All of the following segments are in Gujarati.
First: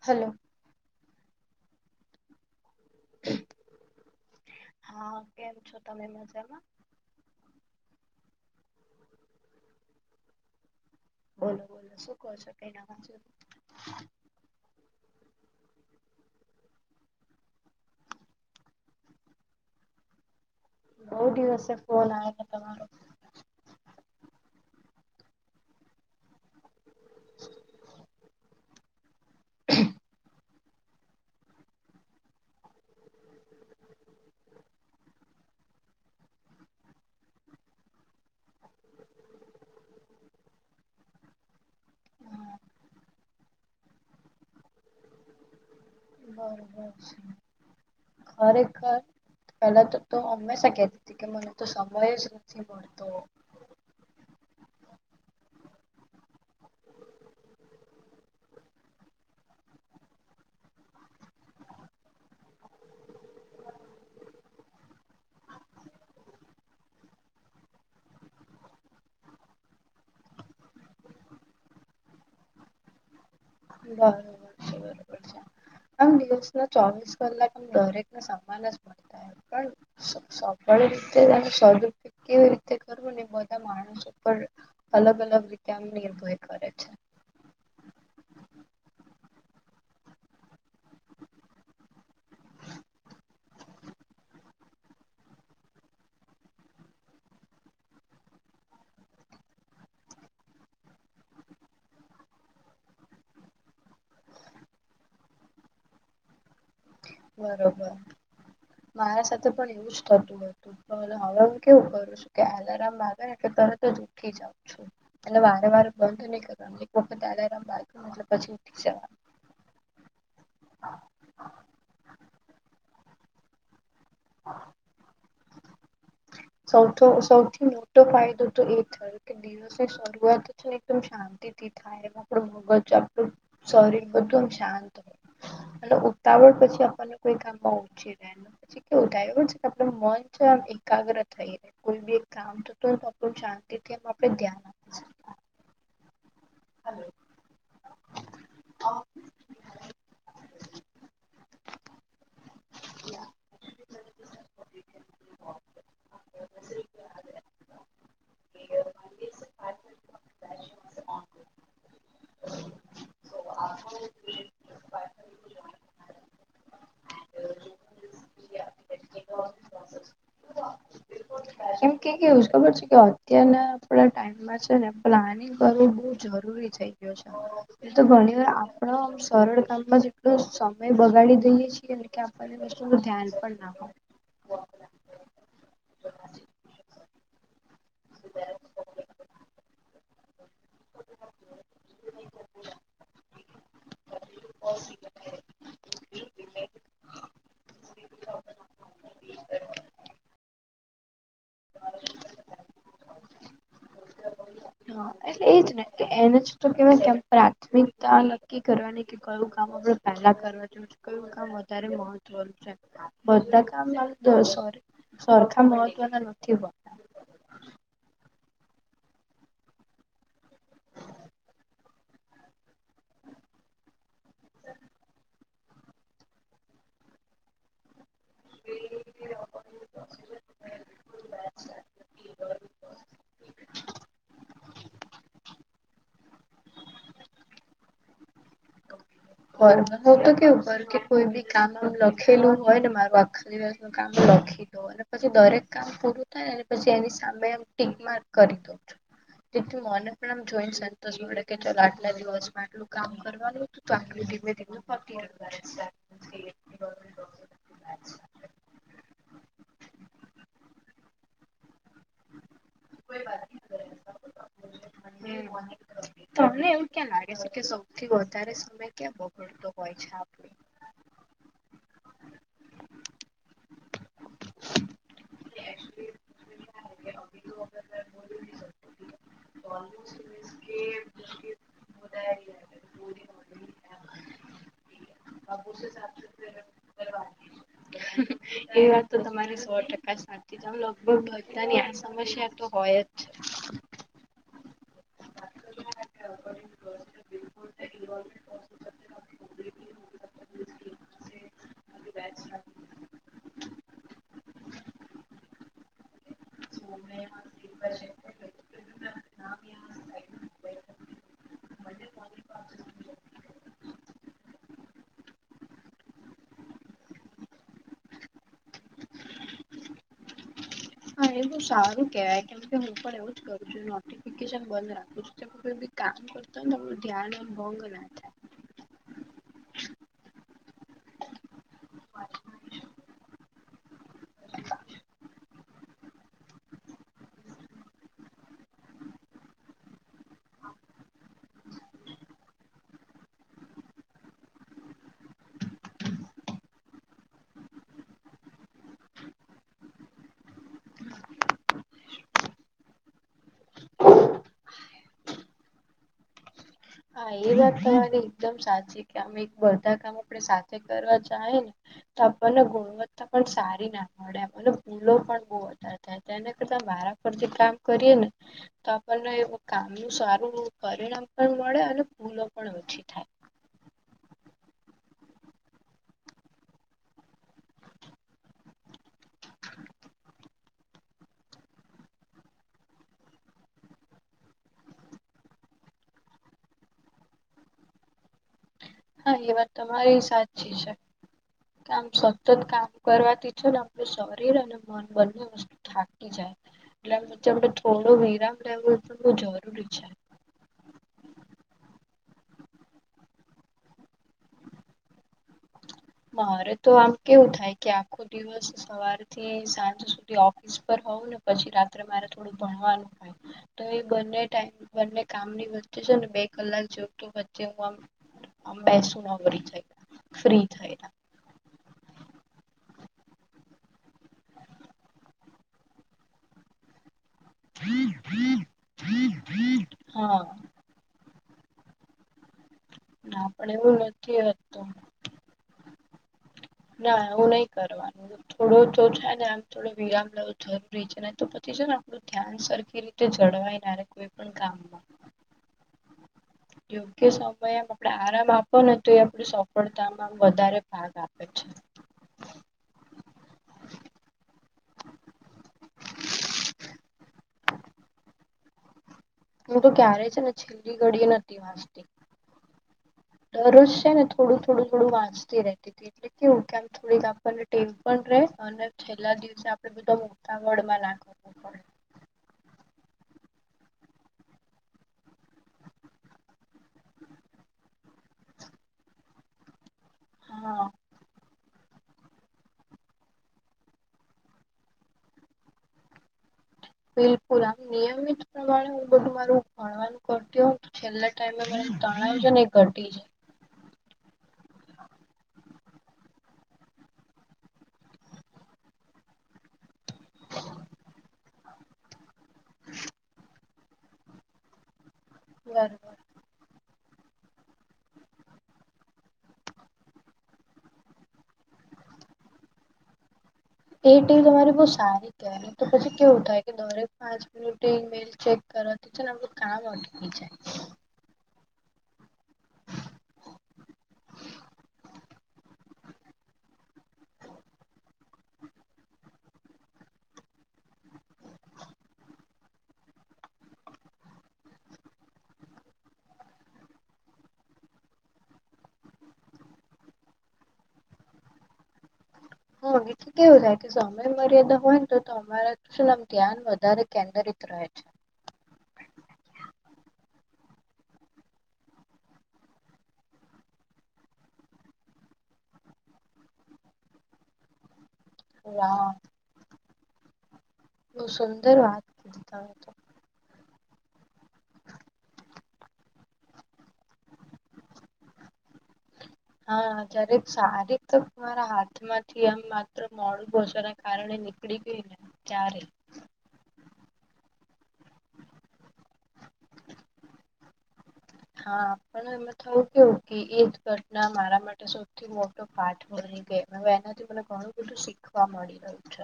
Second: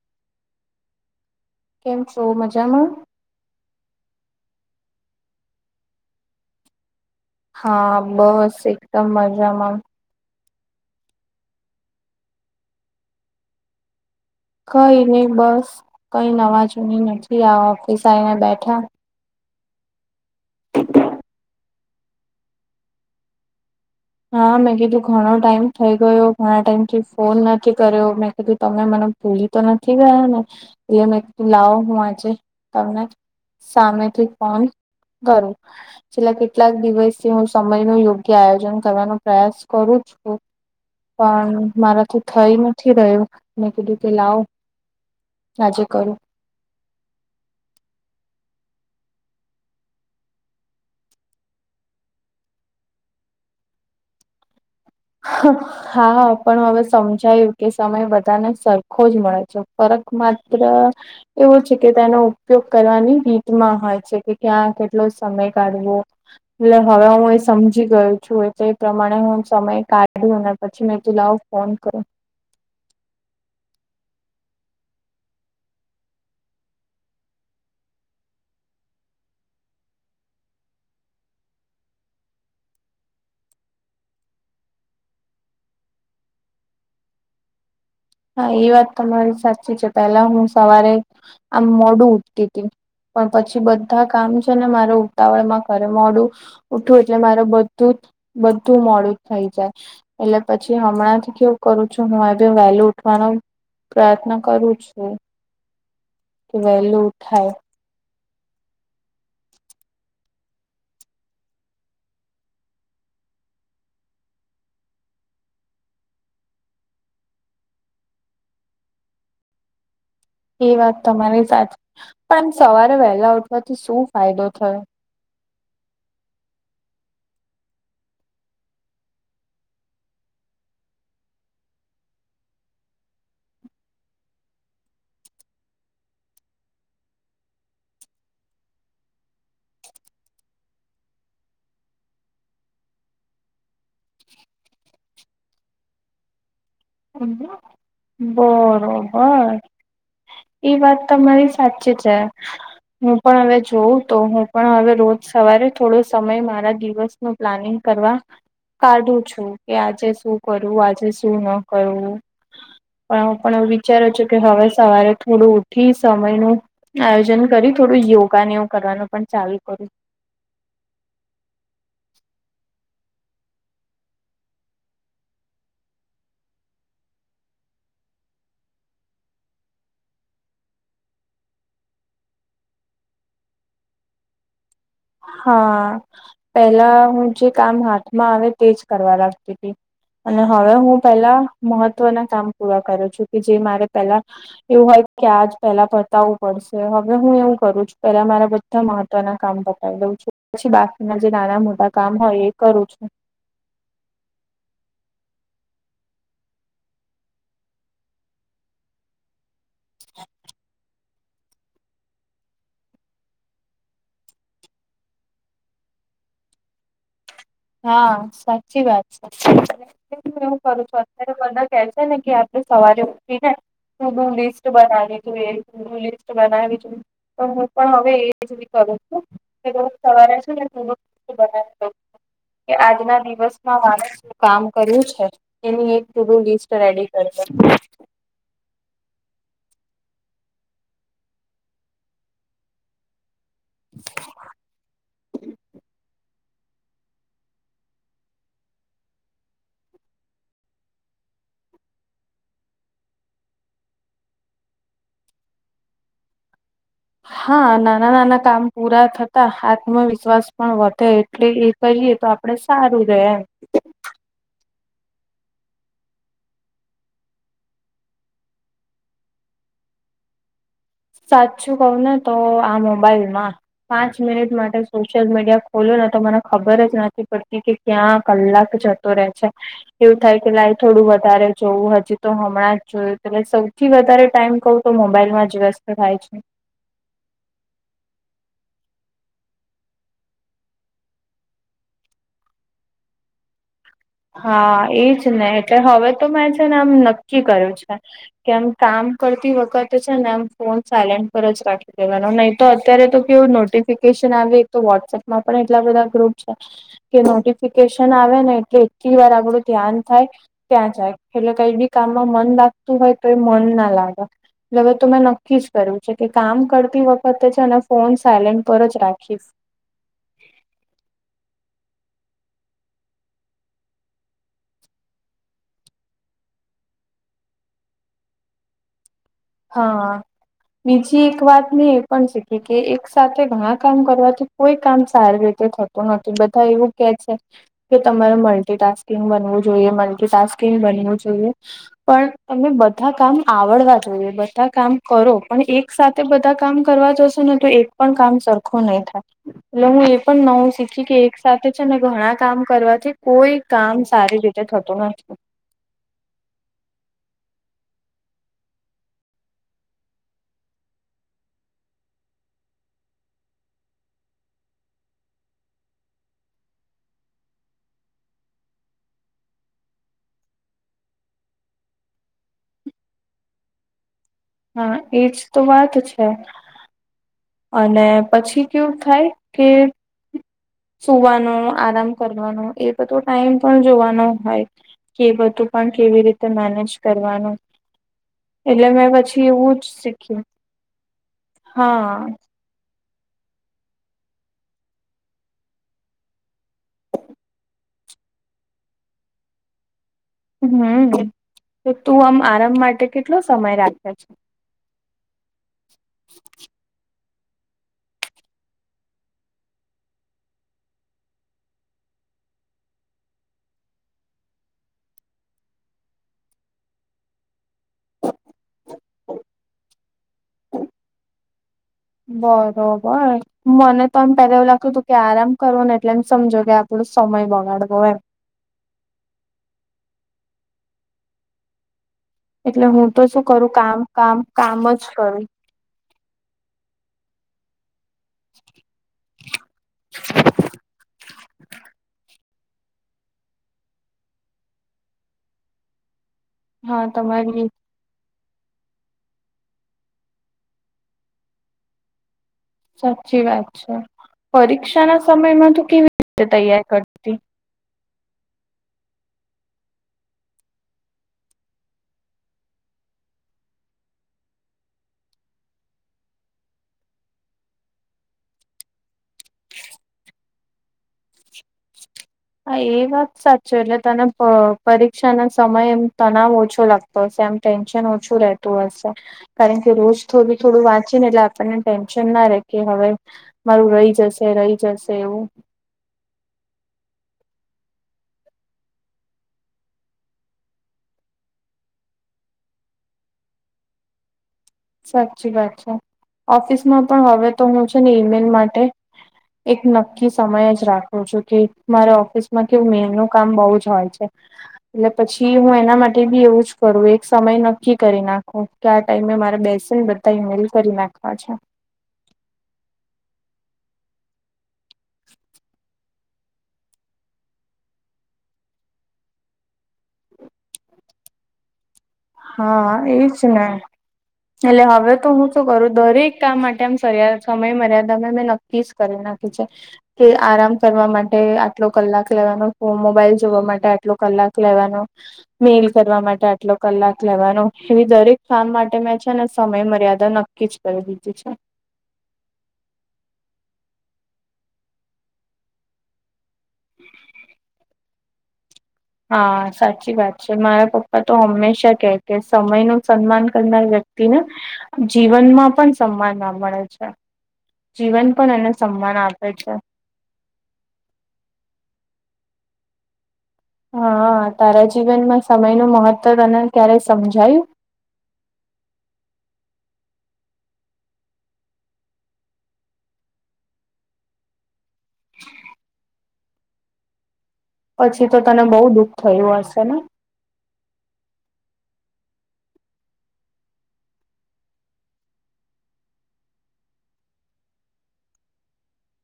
હલો કેમ છો મજામાં? હા કેમ છો તમે મજામાં? હા બસ એકદમ મજામાં. બોલો બોલો શું કહો છો કઈ ના વાંચ, કઈ નહી બસ કઈ નવાજૂની નથી આ ઓફિસ આવીને બેઠા, બઉુ દિવસે ફોન આવ છે તમારો. હા મેં કીધું ઘણો ટાઈમ થઈ ગયો ઘણા ટાઈમ થી ફોન નથી કર્યો મેં કીધું તમે મને ભૂલી તો નથી ગયા ને એમ એકું લાવ હું આજે તમને સામેથી ફોન કરું છેલ્લા કેટલાક દિવસથી હું સમય ન યોગ્ય આયોજન કરવાનો પ્રયાસ કરું છું. પણ મારાથી થઈ નથી રહ્યો મે કીધુંતે લાવ સાજે કરું બરોબર છે ખરેખર પેલા તો તો હંમેશા કતી હતી કે મને તો સમય જ નથી મળતો હા હા પણ હવે સમજાયું કે સમય બધાને સર ખોજ મળે છે ફરક માત્ર એવો છે કે તેનો ઉપયોગ કરવાની રીતમાં હોય છે કે ક્યાં કેટલો સમય કાઢવો એટલે હવે હું એ સમજી ગઈ છું એટલે એ પ્રમાણે હું સમય કાઢું અને પછી મેં કીધું લાવું ફોન કરો બરોબર છે બરોબર છે. આમ દિવસ ના ચોવીસ કલાકમ દરેકને સમાન જ મળે પણ સફળ રીતે અને સદ્ઉપયોગ કેવી રીતે કરવું ને એ બધા માણસ ઉપર અલગ અલગ રીતે આમ નિર્ભય કરે છે. હા એ વાત તમારી સાચી છે પેલા હું સવારે આમ મોડું ઉઠતી હતી પણ પછી બધા કામ છે ને મારે ઉતાવળમાં કરવું મોડું ઉઠવું એટલે મારે બધું જ બધું મોડું જ થઈ જાય એટલે પછી હમણાં થી કેવું કરું છું હું બી વેલુ વાનો પ્રયત્ન કરું છું. વહેલું ઉઠાય બરોબર મારા સાથે પણ એવું જ થતું હતું હવે હું કેવું કરું છું કે એલાર્મ વાગેને એટલે તરત જ ઊઠી જાઉં છું. એટલે વારે વારે બંધ નહી કરવાનું એક વખત એલાર્મ વાગે એટલે પછી ઊઠી જવાનું [inaudible] એ વાત તમારી સાચી પણ આમ સવારે વહેલા ઉઠવાથી શું ફાયદો થયો સૌથી સૌથી મોટો ફાયદો તો એ થયો કે જે શરૂઆત છે એકદમ શાંતિથી થાય એમ આપણું મગજ આપણું સોરી બધું એમ શાંત હોય અને ઉતાવળ પછી આપણને કોઈ કામમાં ઓછી રહે પછી. કંઇ થાયું છે આપણું મન છે આમ એકાગ્ર થઈ રહે કોઈ બી એક કામ થતો આપણું શાંતીથી એમ આપણે ધ્યાન આપી બરોબર એ વાત તમારી સાચી છે. હું પણ હવે જોઉં તો હું પણ હવે રોજ સવારે થોડો સમય મારા દિવસ નું પ્લાનિંગ કરવા કાઢું છું કે આજે શું કરું આજે શું ન કરું પણ હું પણ વિચારું છું કે હવે સવારે થોડું ઉઠી સમયનું આયોજન કરી થોડું યોગાને એવું કરવાનું પણ ચાલુ કરું [unintelligible] એમ કે કેવું છે ખબર છે કે અત્યારના આપણા ટાઈમમાં છે ને પ્લાનિંગ બહુ જરૂરી થઈ ગયો છે એ તો ઘણી વાર આપણો સરળ કામમાં જેટલો સમય બગાડી દઈએ છીએને કે અને વસ્તુ નું ધ્યાન પણ ના હોય હા પેલા હું જે કામ હાથમાં આવે તે જ કરવા લાગતી હતી અને હવે હું પેલા મહત્વના કામ પૂરા કરું છું કે જે મારે પેલા એવું હોય કે આજ પેલા પતાવું પડશે હવે હું એવું કરું છું પેલા મારા બધા મહત્વના કામ દઉં છું પછી બાકીના જે નાના મોટા કામ હોય એ કરું છું હા એટલે એજ ને કે એને જ તો કે કેમ પ્રાથમિકતા નકી કરવાની કે કયું કામ આપડણે પહેલા કરવા જેવું છે કયું કામ વધારે મહત્વનું છે. બધાકા સર સરખા મહત્વના નથી બ હા સાચી વાત છે એવું કરું છું અત્યારે બધા કે છે ને કે સવારે ઉઠી ને તું લિસ્ટ બનાવી તું એ લિસ્ટ બનાવી છે પણ હું પણ હવે એ રી બી કરું રોજ સવારા છે [unintelligible] કે આજના દિવસમાં માણસ કામ કર્યું છે એની એક પુરુ લિસ્ટ રેડી કરીએ હું તો કેવું ઘર કે કોઈ બી કામ લખેલું હોય ને મારું આ નું કામ લખી દો અને પછી દરેક કામ પૂરું પછી એની સામે એમ ટીક માર્ક કરી દઉં તેથી મને પણ આમ જોઈને સંતોષ મળે કે ચાલ આટલા દિવસમાં આટલું કામ કરવાનું હતું તો ટો ધીમે ધીમે પતી જતા રહેશે [unintelligible] હા નાના નાના કામ પૂરા થતા આત્મવિશ્વાસ પણ વધે એટલે એ કહીએ તો આપડે સારું રહે એમ હમ્મ તમને એવું ક્યાં લાગે છે કે સૌથી વધારે સમય ક્યાં બગડતો હોય છે આપડુ સાચું કઉ ને તો આ મોબાઈલ માં પાંચ મિનિટ માટે સોશિયલ મીડિયા ખોલુ ને તો મને ખબર જ નથી પડતી કે ક્યાં કલાક જતો રહે છે એવું થાય કે લાઈ થોડું વધારે જોવું હજી તો હમણાં જ જોયું એટ સૌ થી વધારે ટાઈમ કહું તો મોબાઈલમાં જ વસ એ વાત તો તમારી સો ટકા સાછી છે અમે લગભગ તની આ સમસ્યા તો હોય જ છે હા એજ ને એટલે હવે તો મેં છે ને આમ નક્કી કર્યું છે કેમ કામ કરતી વખતે છે ને એમ ફોન સાયલેન્ટ પર જ રાખી દેવાનો નહી તો અત્યારે તો કેવું નોટિસ ફિકેશન આવે એકતો વોટ્સએપમાં પણ એટલા બધા ગ્રુપ છે કે નોટિફિકેશન આવે ને એટલે એક વાર આપણું ધ્યાન થાય ત્યાં જાય એટલે કઈ બી કામમાં મન લાગતું હોય તો એ મન ના લાગે એટલે હવે તો મેં નક્કી જ કર્યું છે કે કામ કરતી વખતે છે ને ફોન સાયલેન્ટ પર જ રાખીશ હા એ બો સારું કેવાય કેમ કે હું પણ એવું જ કરું છું ન નોટિફિકેશન બંધ રાખુ છુ કેમકે કામ કરતાને ધ્યાન ભંગ નાથાયે હા બીજી એક વાત ને એ પણ છે કે કે એક સાથે ઘણા કામ કરવાથી કોઈ કામ સારી રીતે થત તો નથી બધા એવું કે છે કે તમારે મલ્ટીટાસ્કિંગ બનવું જોઈએ મલ્ટીટાસ્કિંગ બનવું જોઈએ પણ તમે બધા કામ આવડવા જોયએ બધા કામ કરો પણ એક સાથે બધા કામ કરવા જશો ને તો એક પણ કામ સરખું નહી થાય એટલે હું એ પણ નવું શીખી કે એક સાથે છે ને ઘણા કામ કરવાથી કોઈ કામ સારી રીતે થતું નથી હા એ વાત તમારી એકદમ સાચી કે અમે એક બધા કામ આપડ સાથે કરવા જાય ને તો આપડને ણવત્તા પણ સારી નાખ મળે અને ભૂલો પણ બહ વધારે થાય એના કરતા મારા પરથી કામ કરીએ ને તો આપણને કામનું સારું પરિણામ પણ મળે અને ભૂલો પણ ઓછી થાય હા એજ તો વાત છે અને પછી કેવું થાય કે સુવાનો આરામ કરવાનો એ બધો ટાઈમ પણ જોવાનો હોય કે બધું પણ કેવી રીતે મેનેજ કરવાનું એટલે મે હા એ વાત તમારી સાચી છે કામ હા સક્ત કામ કરવાથી છે ને આપડ શરીર અને મન બંને વસ્તુ થાકી જાય એટલે આણે થોડો વિરામ લેવો એ પણ બહુ જરૂરી છે હમ તો તું આમ આરામ માટે કેટલો સમય રાખ્યો છે મારે તો આમ કેવું થાય કે આખો દિવસ સવાર થી સાંજ સુધી ઓફિસ પર હોઉું ને પછી રાત્રે મારે થોડું ભણવાનું થાય તો એ બંને ટાઈમ બંને કામની વચ્ચે છે ને બે કલાક જો તો વચ્ચે હ આમ બેસું ન વરી થાય ફ્રી થાય બરોબર મને તો એમ પેલા એવું લાગતું હતું કે આરામ કરવો ને એટલે એમ સમજો કે આપણો સમય બગાડવો એમ બ બટ એટલે હું તો શું ના પણ કરું એવું કામ કામ નથી કામ હતું જ કરું ના હું નહી કરવાનું થોડું તો થાય ને આમ થોડો વિરામ લેવો જરૂરી છે ને તો પતી જાય ને આપડું ધ્યાન સરખી રીતે જળવાય નારે કોઈ પણ કામમાં હા યોગ્ય તમારી સમમય આપડ આરામ આપોને તો એ આપડ સફળતામાં વધારે ભાગ આપે છે સાચી વાત છે પરીક્ષા ના સમયમાં તું કેવી રીતે તૈયાર કર હું તોું ક્યારેય છે ને છેલ્લી ઘડી નથી વાંજતી દરજ છે ને થોડું થોડું થોડું વાંચતી રહેતી હતી એટલે કેવ કેમ થોડીક આપણને ટેમ પણ રે અને છેલ્લા દિવ િવ આપે બધા મોટા વળમાં નાખવો પડે હા એ વાત સાચી એટલે તને પરીક્ષા ના સમય એમ તણાવ ઓછો લાગતો આમ ટેન્શન ઓછું રતું હશે કારણ કે રોજ થોડું હા થોડું વાં એટલે આપણને ટેન્શન ના રે કે હવે મારું રહી જશે રહી જશે એવું બિલકુલ આમ નિયમિત પ્રમાણે હું બધું મારું ભણવાનું કરતી હો છેલ્લા ટાઈમેમાં મા તણાવ છે એ ઘટી જ સાચી વાત છે ઓફિસ માં પણ હવે તો હું છે ને ઈમેલ માટે એક ન સમય જ રાખું છું કે મારે ઓફિસમાં કેવું મે નું કામ બહુ જ હોય છે એટલે પછી હું એના બરોબર માટે બી એવું જ કરું એક સમય નક્કી કરી નાખું કે આ ટાઈમે મારે બેસે બધા ઇમેલ કરી નાખવા છે એ ટીલ તમારી બઉ સારી કે તો પછી કેવું થાય કે દોરેક પાચ ઇમેલ ચેક કર એમર કામ અઈ જાય હા એજ ને એટલે હવે તો હું શું કરું દરેક કામ માટે આમ સમય મર્યાદામે મેં ન પીસ કરી નાખી છે કે આરામ કરવા માટે આટલો કલાક લેવાનો મોબાઈલ જોવા માટે આટલો કલાક લેવાનો મેલ કરવા માટે આટલો કલાક લેવાનું એવી દરેક કામ માટે મેં છે ને સમય મર્યાદા નક્કી જ કરી દીધી છે હ એલે કેવું થાય કે સમય મર્યાદા હોય ને તો તમારાુંમ ધ્યાન વધારે કેન્દ્ર રહે છે હા સાચી વાત છે મારા પપ્પા તો હંમેશા કે કે સમય નું સન્માન કરનાર વ્યક્તિ ને જીવનમાં પણ સમાન ના મળે છે જીવન પણ એને વાહ સન્માન આપે છે બહુ સુંદર વાત કીધતા હોય તો હા તારા જીવનમાં સમય નું મહત્ત્વ તને ક્યારેય સમજાયું હા જય્યારે સારી તો મારા હાથમાંથી આમ માત્ર મોડું પોચવા ના કારણે ની પકડી ગઈ ને ચાલે પછી તો તને બઉુ દુઃખ થયું હશે ને હા પણ એમાં થવું કેવું કે એ જ ઘટના મારા માટે શું થી મોટો પાઠ બની ગયો હવે એનાથી મને ઘણું બધું શીખવા મળી રહ્યું છે.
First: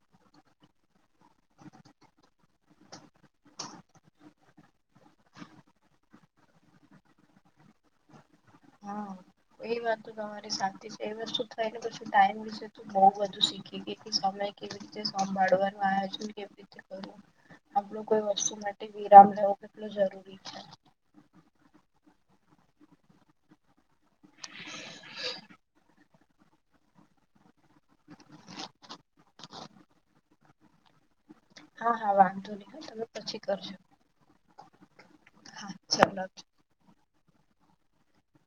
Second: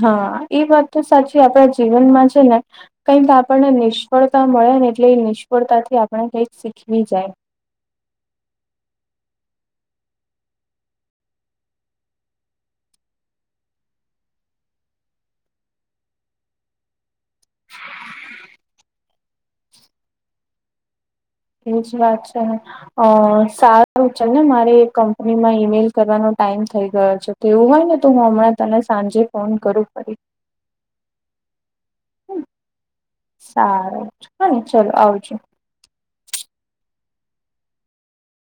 હા એ વાત તો સાચી આપણા જીવનમાં છે, ને કઈક આપણને નિષ્ફળતા મળે ને એટલે એ નિષ્ફળતાથી આપણે કઈક શીખવી જાય હા એ વાત તો તમારી સાચી છે એ વસ્તુ થાયને પછી ટાઈમ વિશે બઉ બધું શીખી ગઈ સમય કેવી રીતે સાભાળવાનું આયોજન કેવી રીતે કરવું આપડું કોઈ વસ્તુ માટે વિરામ લેવો કેટલો જરૂરી છે એ જ વાત છે ને અ સારું છે ને મારે એક કંપની માં ઈમેલ કરવાનો ટાઈમ થઈ ગયો છે તો એવું હોય ને તો હું હમણાં તને સાંજે ફોન કરું ફરી [inaudible] હા હા વાંધો નહી હ તમે પછી કરજો સારું હ ને ચલો આવજો હા ચલો